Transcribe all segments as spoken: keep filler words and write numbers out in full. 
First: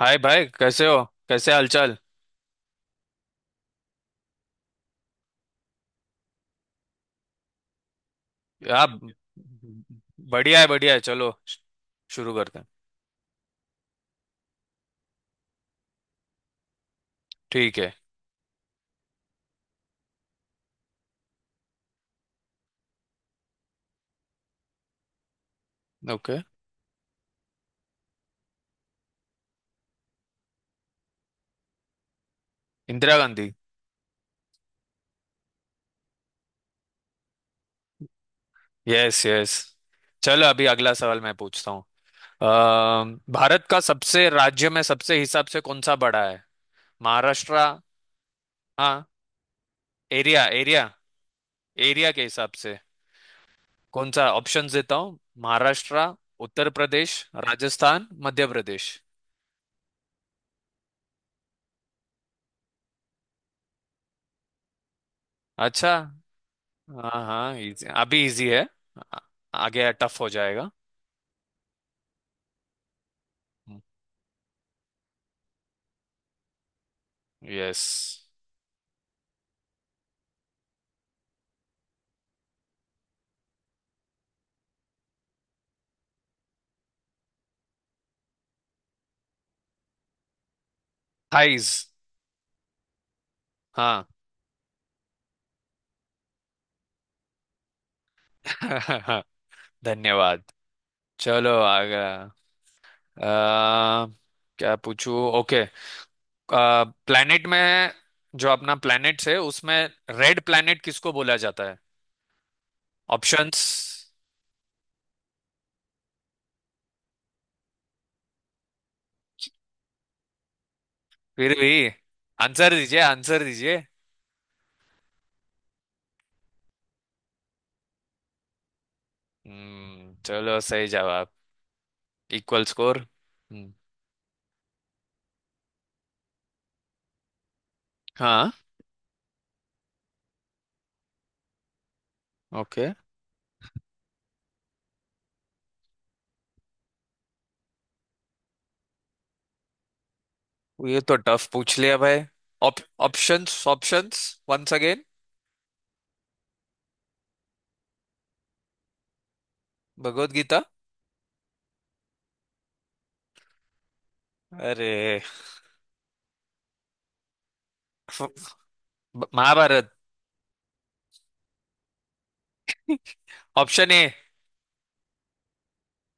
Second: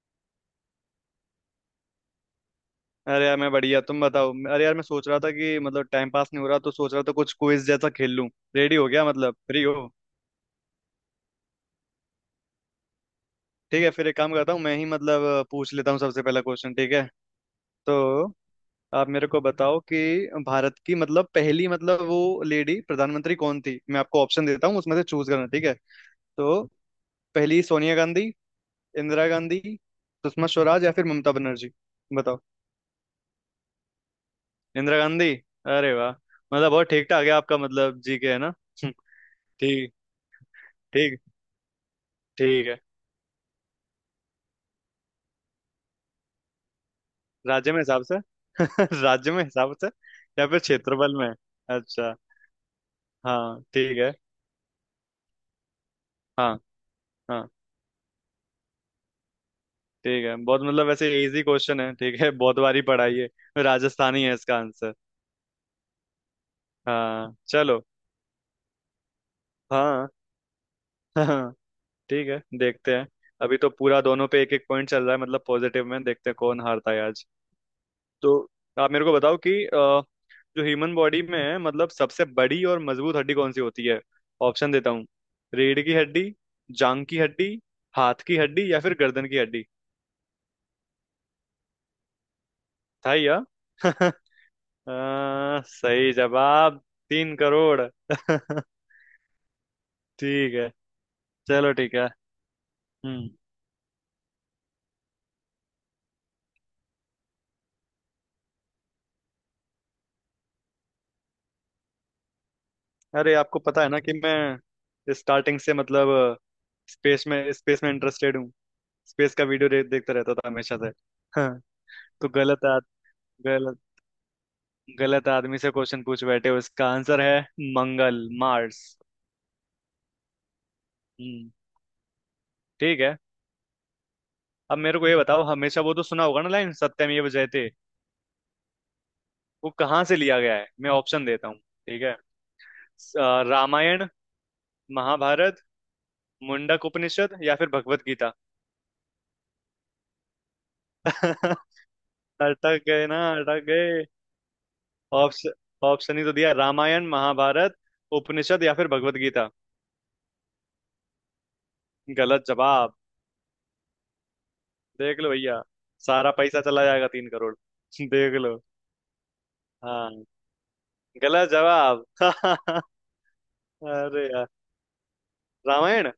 हाय भाई, कैसे हो? कैसे हालचाल? अरे यार मैं बढ़िया। तुम बताओ। अरे यार, मैं सोच रहा था कि मतलब टाइम पास नहीं हो रहा, तो सोच रहा था कुछ क्विज जैसा खेल लूं। रेडी हो आप? गया? मतलब फ्री हो? बढ़िया है, बढ़िया है। चलो, श- शुरू करते हैं। ठीक है, फिर एक काम करता हूँ, मैं ही मतलब पूछ लेता हूँ सबसे पहला क्वेश्चन। ठीक है। ठीक है। तो आप मेरे को बताओ कि भारत की मतलब पहली, मतलब वो लेडी प्रधानमंत्री कौन थी? मैं आपको ऑप्शन देता हूँ उसमें से चूज करना, ठीक है। ओके। तो पहली, सोनिया गांधी, इंदिरा गांधी, सुषमा स्वराज या फिर ममता बनर्जी? बताओ। इंदिरा गांधी। इंदिरा गांधी। अरे वाह! मतलब बहुत ठीक ठाक है आपका मतलब, जी के, है ना? Yes, yes. ठीक। चलो, अभी अगला सवाल ठीक। मैं पूछता हूँ। ठीक है। अम, भारत का सबसे राज्य में सबसे हिसाब से कौन सा बड़ा है? महाराष्ट्र। राज्य में हिसाब से? हाँ, राज्य में हिसाब से एरिया या फिर एरिया क्षेत्रफल में? एरिया अच्छा। के हिसाब से। हाँ ठीक कौन है। सा? ऑप्शंस देता हूँ। महाराष्ट्र, हाँ, उत्तर प्रदेश, हाँ। राजस्थान, मध्य प्रदेश। ठीक है, बहुत मतलब वैसे इजी क्वेश्चन है, ठीक है बहुत बार ही पढ़ा है ये। राजस्थान ही है इसका आंसर। अच्छा। हाँ, हाँ हाँ, चलो। इजी। अभी इजी है। आ- आगे हाँ टफ हो जाएगा। हाँ। ठीक है, देखते हैं। अभी तो पूरा दोनों पे एक एक पॉइंट चल रहा है मतलब पॉजिटिव में। देखते हैं कौन हारता है आज। यस। तो आप मेरे को बताओ कि अ, जो ह्यूमन बॉडी में है मतलब सबसे बड़ी और मजबूत हड्डी कौन सी होती है? ऑप्शन देता हूँ। रीढ़ की हड्डी, जांग की हड्डी, हाथ की हड्डी या फिर गर्दन की हड्डी? थाइज। था या? हाँ। अ, सही जवाब। तीन करोड़। धन्यवाद। ठीक है। चलो, चलो ठीक आगे। है। हम्म। आ, क्या पूछूं? ओके। प्लेनेट में, जो अपना प्लेनेट है उसमें, रेड प्लेनेट किसको बोला जाता है? अरे आपको ऑप्शंस। पता है ना कि मैं स्टार्टिंग से मतलब स्पेस में स्पेस में इंटरेस्टेड हूँ। स्पेस का वीडियो देखता रहता था हमेशा से। हाँ, फिर भी। तो गलत आंसर आ दीजिए, आंसर गलत। दीजिए। गलत आदमी से क्वेश्चन पूछ बैठे हो। इसका आंसर है मंगल, मार्स। हम्म। चलो, सही जवाब। हम्म। Equal score. ठीक है। हम्म। अब मेरे को ये बताओ, हमेशा वो तो सुना होगा ना लाइन सत्यमेव जयते, हाँ। वो कहाँ से लिया गया है? मैं ऑप्शन देता हूँ, ठीक है। ओके। स- अ, रामायण, महाभारत, मुंडक उपनिषद या फिर भगवत गीता? ये तो टफ पूछ लिया भाई। ऑप, अटक गए ना, ऑप्शंस, अटक गए। Options. Once again. Option? Option ही तो दिया। रामायण, महाभारत, उपनिषद या फिर भगवत गीता। भगवत गीता। गलत जवाब। अरे! देख लो भैया, सारा पैसा चला जाएगा तीन करोड़। फ- देख लो। ब- महाभारत। हाँ। गलत जवाब। Option A. अरे यार, रामायण।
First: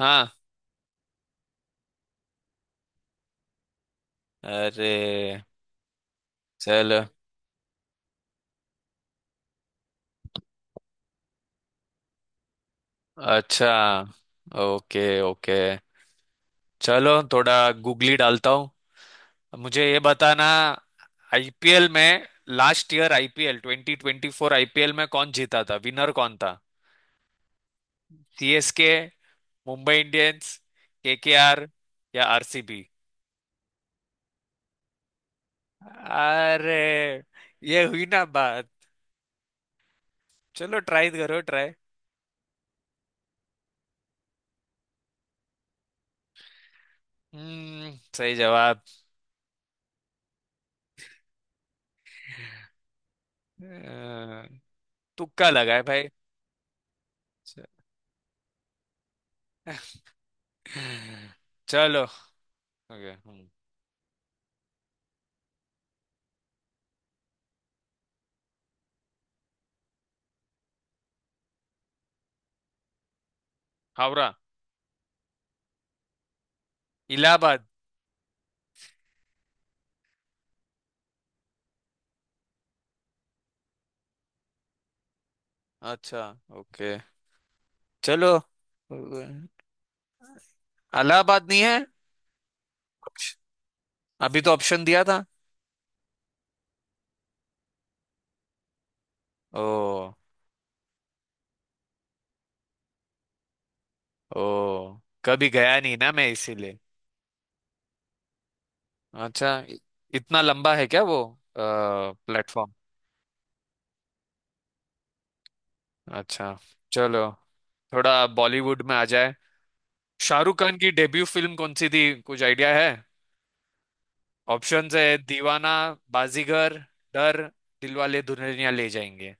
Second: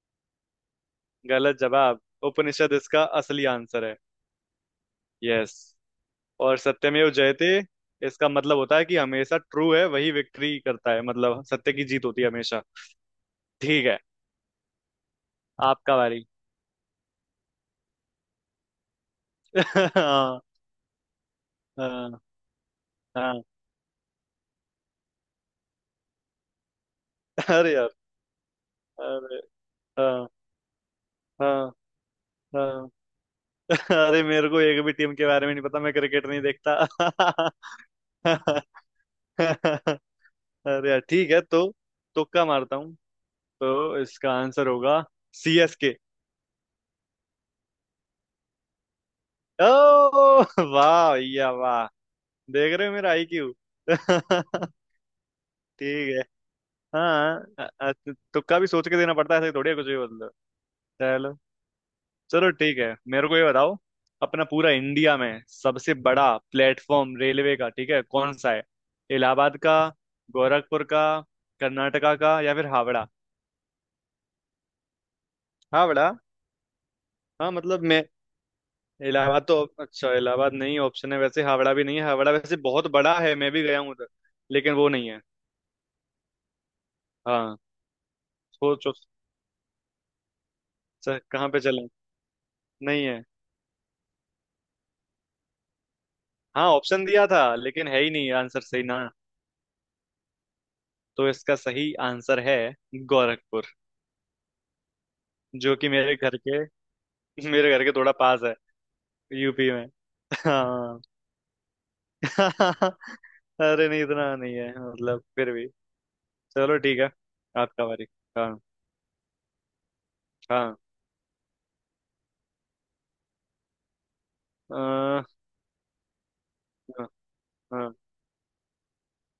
हाँ। गलत जवाब। उपनिषद इसका असली आंसर है। अरे, यस। और चल। सत्यमेव जयते, इसका मतलब होता है कि हमेशा ट्रू है वही विक्ट्री करता है, मतलब सत्य की जीत होती है हमेशा। अच्छा। ठीक है। Okay, okay. आपका बारी। चलो, थोड़ा गूगली डालता हूँ। मुझे ये हाँ, बताना, आईपीएल हाँ, में, लास्ट ईयर हाँ, IPL twenty twenty four IPL में कौन जीता था? विनर कौन था? अरे यार, सीएसके, अरे, मुंबई हाँ, इंडियंस, हाँ, केकेआर या आरसीबी। हाँ। अरे, मेरे को एक भी टीम के बारे में नहीं पता, मैं क्रिकेट नहीं अरे! देखता। ये हुई ना बात। चलो, अरे यार, ट्राई ठीक करो, है तो ट्राई। तुक्का मारता हूँ। तो इसका आंसर होगा सी एस के। हम्म, सही जवाब। ओ, वाह भैया वाह। देख रहे हो मेरा आई क्यू। ठीक अ, तुक्का लगा है भाई। है। हाँ, अ- अ- तुक्का भी सोच के देना पड़ता है, ऐसे थोड़ी है कुछ भी मतलब। चलो। चलो। चलो ठीक है, ओके। मेरे को ये हम्म, बताओ। अपना पूरा इंडिया में सबसे बड़ा प्लेटफॉर्म रेलवे का, ठीक है, कौन सा है? इलाहाबाद का, गोरखपुर का, कर्नाटका का या फिर हावड़ा? हावड़ा। हावड़ा। हाँ इलाहाबाद। मतलब मैं इलाहाबाद तो, अच्छा, इलाहाबाद नहीं ऑप्शन है, वैसे हावड़ा भी नहीं है। हावड़ा वैसे बहुत बड़ा है, मैं भी गया हूँ उधर, लेकिन वो नहीं है। अच्छा। ओके। हाँ। चलो। सोचो सर, इलाहाबाद कहाँ नहीं पे है? चलें, नहीं है। अभी तो ऑप्शन दिया था। हाँ ऑप्शन दिया था लेकिन है ही नहीं आंसर सही ना। ओ। तो इसका सही आंसर है गोरखपुर। ओ, कभी जो गया कि नहीं ना मेरे मैं, घर के इसीलिए। मेरे घर के थोड़ा पास है, अच्छा। यूपी इ- में। इतना लंबा है हाँ। क्या वो प्लेटफॉर्म? अरे नहीं, इतना नहीं है मतलब, फिर भी। अच्छा। चलो ठीक है। चलो, आपका बारी। थोड़ा हाँ। बॉलीवुड में आ जाए। शाहरुख हाँ। खान की डेब्यू फिल्म कौन सी थी? कुछ आइडिया है? अ, ऑप्शंस है: हाँ। दीवाना, बाजीगर, डर, हाँ। दिलवाले दुल्हनिया ले जाएंगे।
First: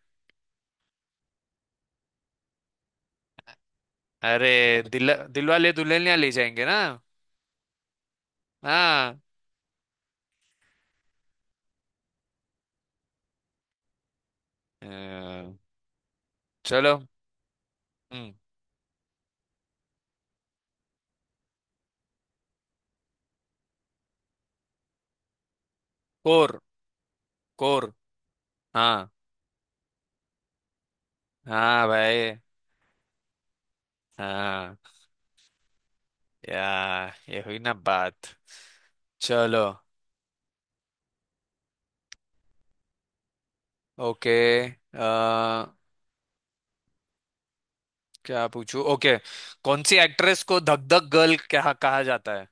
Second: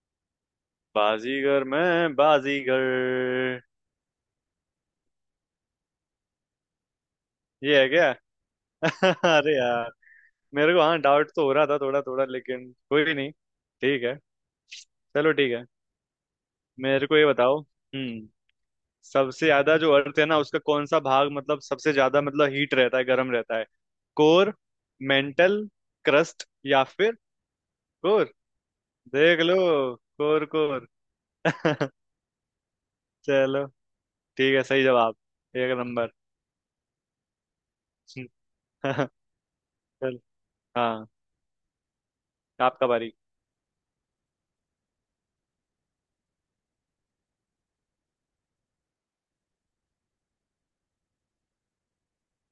बाजीगर, मैं बाजीगर। अरे! दिल दिलवाले दुल्हनिया ले जाएंगे ना? ये है क्या? हाँ। अरे यार। मेरे को हाँ डाउट तो हो रहा था थोड़ा थोड़ा, लेकिन कोई भी नहीं। ठीक है। चलो ठीक अ, है, चलो। मेरे को ये बताओ। हम्म हम्म। सबसे ज्यादा जो अर्थ है ना, उसका कौन सा भाग मतलब सबसे ज्यादा मतलब हीट रहता है, गर्म रहता है? कोर, मेंटल, क्रस्ट कोर, या फिर कोर। कोर? हाँ। देख लो। कोर। कोर। हाँ भाई। चलो ठीक है, हाँ। सही जवाब। एक नंबर। या, ये हुई ना बात। चलो। चल। हाँ, आपका बारी। ओके। क्या पूछूं? ओके। कौन सी एक्ट्रेस को धक धक गर्ल कहा कहा जाता है?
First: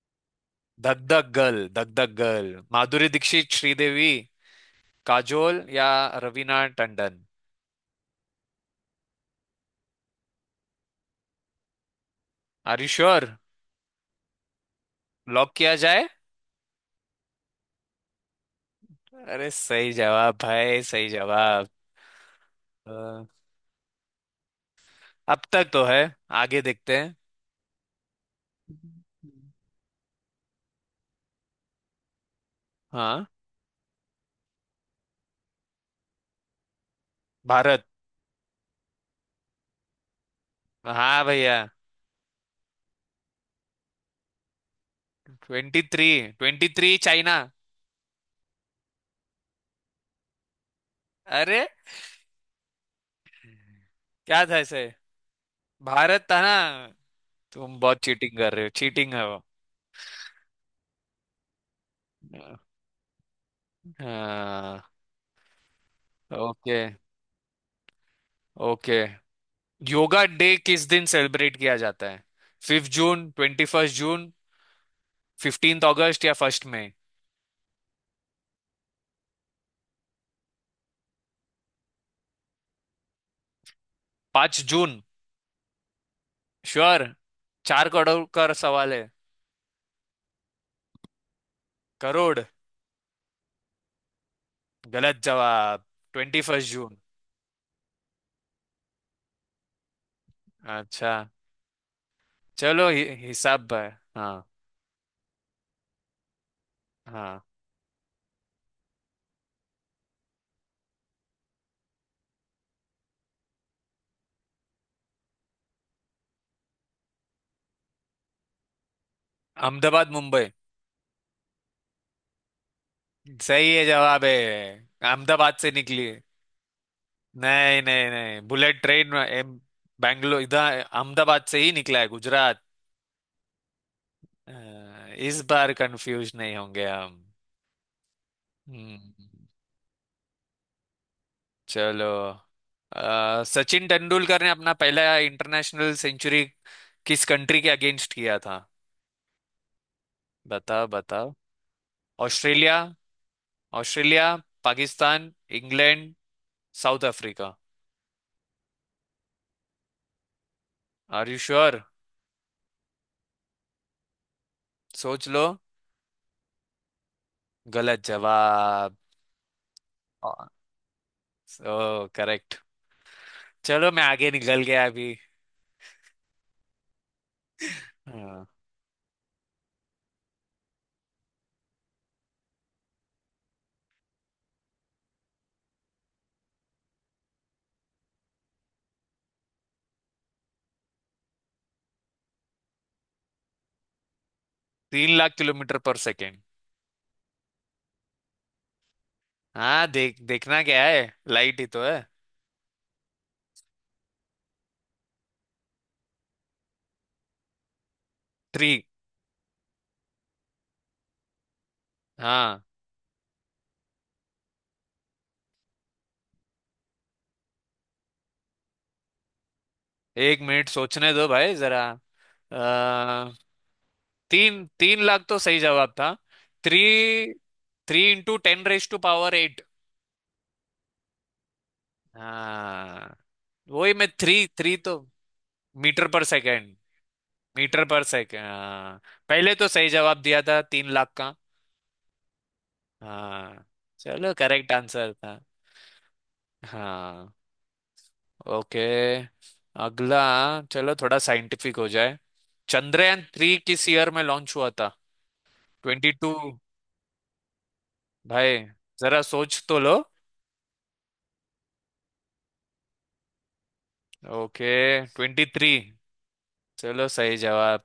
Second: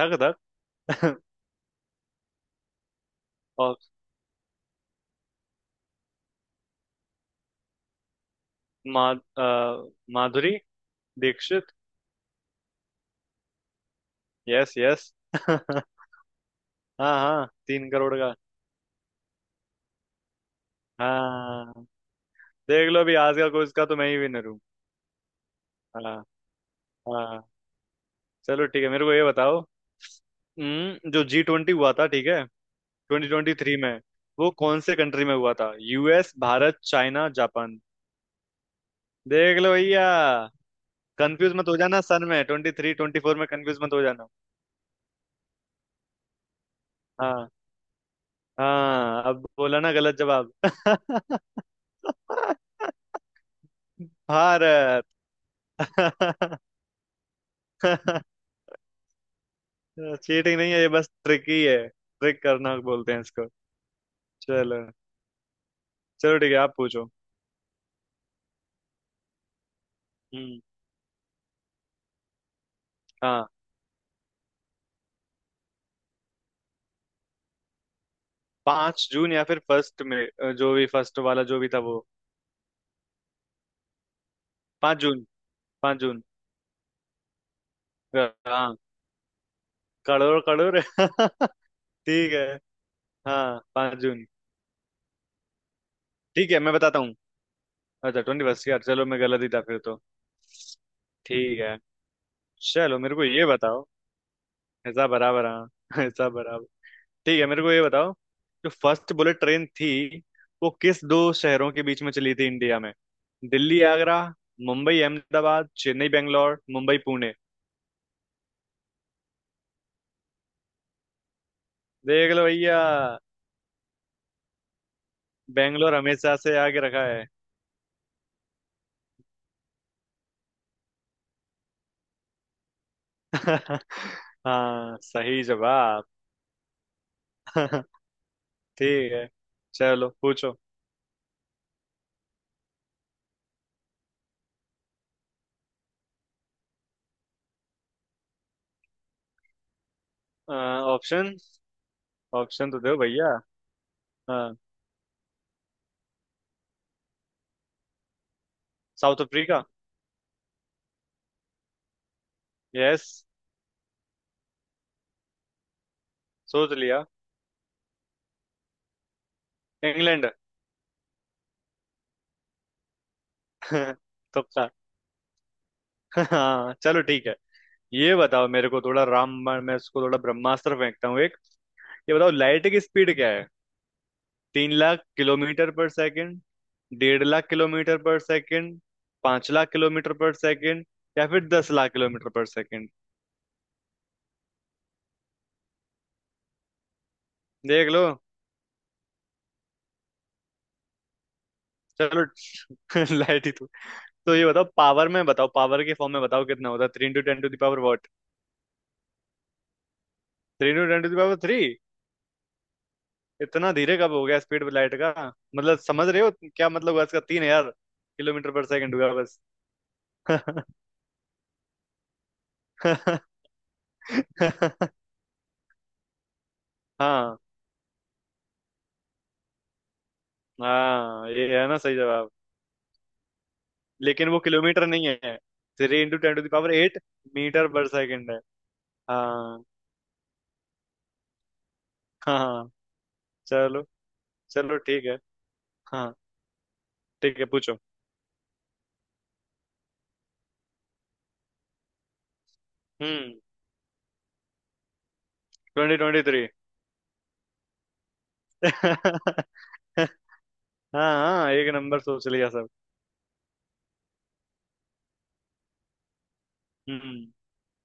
धक धक। धक धक गर्ल धक धक गर्ल माधुरी दीक्षित, और श्रीदेवी, काजोल या रवीना टंडन। मा, अ, Madhuri Dixit. Are you sure? Yes, yes. Lock किया जाए? हाँ, हाँ, तीन करोड़ का। अरे, सही जवाब भाई, सही जवाब। हाँ, देख अ, लो अभी आज का क्विज का तो मैं ही विनर हूँ। अब तक तो है। हाँ। आगे देखते हैं। हाँ। चलो ठीक है, मेरे को ये बताओ। हम्म, जो जी ट्वेंटी हुआ था, ठीक है, हाँ। ट्वेंटी ट्वेंटी थ्री में, वो कौन से कंट्री में हुआ था? US, Bharat, China, Japan? Bharat. देख लो भैया, हाँ कंफ्यूज भैया। मत हो जाना सन में, ट्वेंटी थ्री ट्वेंटी फोर में कंफ्यूज मत हो जाना। Twenty three. Twenty three China. हाँ। हाँ, अब बोला ना गलत जवाब। अरे! क्या था ऐसे? भारत। भारत था ना! तुम बहुत चीटिंग कर रहे हो, चीटिंग है वो। चीटिंग नहीं है ये, बस ट्रिक ही है, ट्रिक करना बोलते हैं इसको। हाँ। चलो। चलो ठीक है, आप ओके, पूछो। ओके। Yoga day hmm. किस दिन सेलिब्रेट किया जाता है? फिफ्थ जून, हाँ, twenty first June, fifteenth August या फर्स्ट मई। पांच जून या फिर फर्स्ट में, अ, जो भी फर्स्ट वाला जो भी था वो। पांच जून? पांच जून। पांच जून। श्योर? चार करोड़ का हाँ। सवाल है। करोड़, करोड़। ठीक करोड़। है। हाँ, पांच जून। गलत जवाब। ट्वेंटी ठीक है, फर्स्ट मैं जून बताता हूँ। अच्छा, ट्वेंटी फर्स्ट। यार चलो, मैं गलत ही था फिर तो। अच्छा। ठीक है। चलो, चलो हि मेरे को ये हिसाब बताओ। है। हाँ, ऐसा बराबर हाँ ऐसा बराबर। ठीक हाँ। है, मेरे को ये बताओ, जो फर्स्ट बुलेट ट्रेन थी, वो किस दो शहरों के बीच में चली थी इंडिया में? दिल्ली आगरा, मुंबई अहमदाबाद, चेन्नई बेंगलोर, मुंबई पुणे? अहमदाबाद, मुंबई। देख लो भैया, सही है, जवाब है। अहमदाबाद से बेंगलोर निकली है। हमेशा से आगे रखा है। नहीं, नहीं, नहीं। बुलेट ट्रेन में एम- बैंगलोर इधर अहमदाबाद से ही निकला है, गुजरात। हाँ अ, इस सही बार जवाब। कंफ्यूज नहीं होंगे हम। ठीक है, हम्म, चलो पूछो। चलो। अ, सचिन तेंदुलकर ने अपना पहला इंटरनेशनल सेंचुरी किस कंट्री के अगेंस्ट किया था? बताओ, ऑप्शन? बताओ। ऑप्शन तो ऑस्ट्रेलिया। दो भैया। ऑस्ट्रेलिया, हाँ, Pakistan, England, South Africa. South Africa. Are you sure? Yes. सोच लो। सोच लिया। गलत जवाब। इंग्लैंड। Oh, correct. चलो, मैं आगे निकल तुक्का। गया अभी। हाँ चलो ठीक है। ये हाँ, बताओ मेरे को, थोड़ा राम, मैं उसको थोड़ा ब्रह्मास्त्र फेंकता हूँ एक। ये बताओ, लाइट की स्पीड क्या है? तीन लाख किलोमीटर पर सेकंड, डेढ़ लाख किलोमीटर पर सेकंड, पांच लाख किलोमीटर पर सेकंड या फिर दस लाख किलोमीटर पर सेकंड? तीन लाख किलोमीटर पर सेकेंड। देख लो। हाँ, देख देखना क्या है, लाइट ही तो है। चलो लाइट ही तो। तो ये बताओ, पावर में बताओ, पावर के फॉर्म में बताओ, कितना होता है? Three into ten to the power what? Three. Three into ten to the power three? हाँ। इतना धीरे कब हो गया स्पीड लाइट का? मतलब समझ रहे हो? क्या मतलब हुआ इसका? तीन हजार किलोमीटर पर सेकंड हुआ बस। एक मिनट सोचने दो भाई, जरा। आ, तीन तीन लाख तो सही जवाब था। थ्री हाँ, three into ten raise to power eight. हाँ। ये है ना सही जवाब। हाँ, वही मैं। लेकिन वो थ्री थ्री किलोमीटर तो। नहीं है, थ्री मीटर इंटू पर ten to the power second. Eight metre metre पर पर सेकंड है। सेकेंड। हाँ, पहले हाँ, तो सही जवाब दिया था तीन लाख का। हाँ, हाँ। हाँ। चलो। चलो, करेक्ट चलो ठीक आंसर है। था। हाँ। हाँ। ठीक है, पूछो। ओके। अगला। चलो, थोड़ा साइंटिफिक हो जाए। चंद्रयान हम्म थ्री किस ईयर में लॉन्च हुआ था? Twenty twenty twenty two three भाई, जरा सोच तो लो। हाँ, हाँ, एक नंबर सोच लिया सब। ओके। Twenty three. चलो, हम्म। सही जवाब।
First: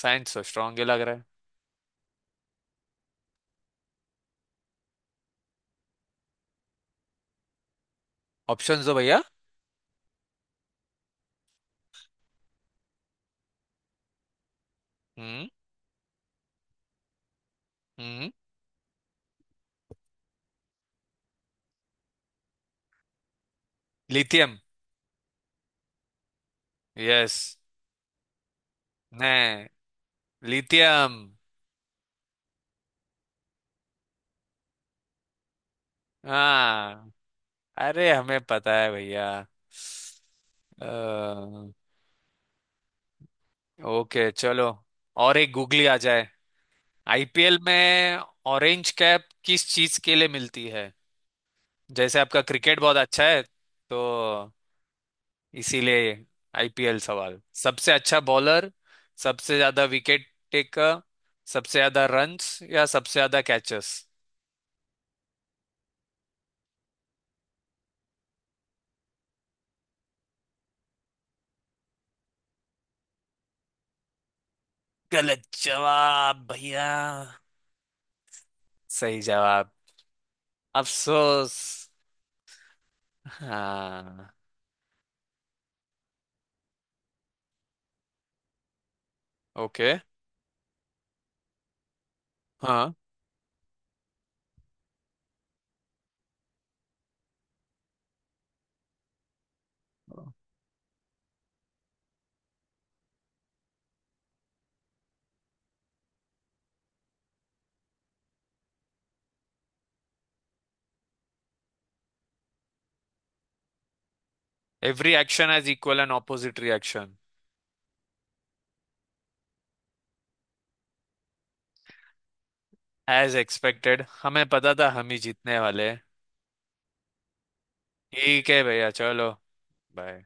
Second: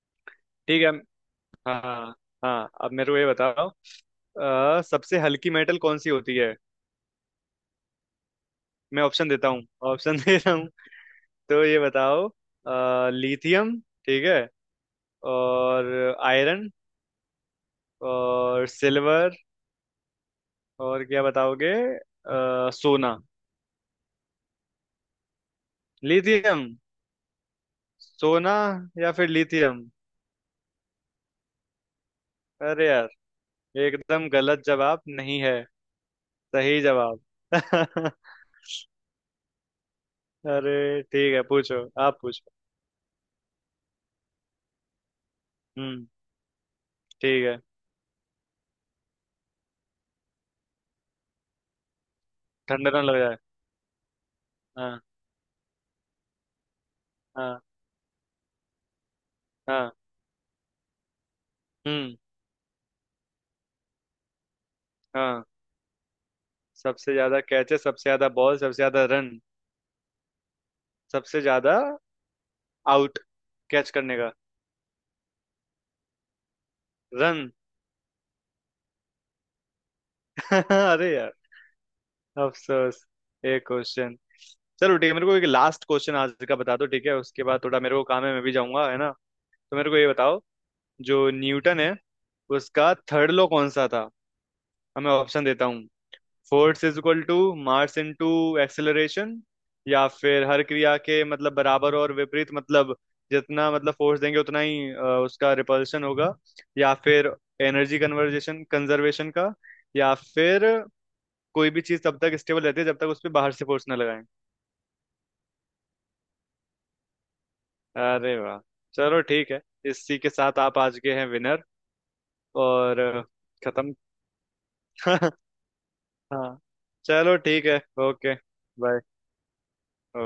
साइंस तो स्ट्रांग ठीक ही है। लग रहा है। हाँ। हाँ, अब मेरे को ये बताओ, अ, सबसे हल्की मेटल कौन सी होती है? ऑप्शन दो मैं भैया। ऑप्शन देता हूँ। ऑप्शन दे रहा हूँ। तो ये बताओ, लिथियम, ठीक है, हम्म। और आयरन हम्म। और सिल्वर और क्या बताओगे, अ, सोना? लिथियम। लिथियम। यस। सोना या फिर नहीं, लिथियम? लिथियम। अरे यार, एकदम गलत जवाब नहीं है। सही हाँ। जवाब। अरे, हमें पता है भैया। अरे ठीक है, अ, पूछो आप पूछो। ओके। चलो, और एक गूगली आ हम्म। जाए, ठीक आईपीएल है। में। ऑरेंज कैप किस चीज के लिए मिलती है? जैसे आपका क्रिकेट ठंडा बहुत ना लग अच्छा जाए। है तो, हाँ। इसीलिए। आईपीएल सवाल। हाँ। सबसे अच्छा बॉलर, सबसे ज्यादा हाँ। विकेट टेकर, सबसे ज्यादा हम्म। रन्स या सबसे ज्यादा कैचेस। हाँ, सबसे ज्यादा कैचे, सबसे ज्यादा बॉल, सबसे ज्यादा रन, सबसे ज्यादा आउट कैच करने का। गलत जवाब भैया। रन। सही जवाब। अरे यार, अफसोस। अफसोस। एक क्वेश्चन। हाँ। चलो ठीक है, मेरे को एक लास्ट क्वेश्चन आज का बता दो, ठीक है? उसके बाद थोड़ा मेरे को काम है, मैं भी जाऊंगा, है ना? तो ओके। मेरे को ये बताओ, जो न्यूटन है, हाँ। उसका थर्ड लॉ कौन सा था? अब मैं ऑप्शन देता हूँ। Force is equal to mass into acceleration, या फिर हर क्रिया के मतलब बराबर और विपरीत, मतलब जितना मतलब फोर्स देंगे उतना ही अ, उसका रिपल्शन होगा, या फिर एनर्जी कन्वर्जेशन कंजर्वेशन का, या फिर कोई भी चीज तब तक स्टेबल रहती है जब तक उस पर बाहर से फोर्स ना लगाएं? Every action has equal and opposite reaction. अरे वाह। चलो ठीक है। इसी के साथ आप आज के हैं विनर। और अ, एज खत्म। एक्सपेक्टेड, हमें पता था हम ही जीतने वाले हैं। हाँ चलो ठीक है। ओके। ठीक है भैया, बाय। चलो। बाय।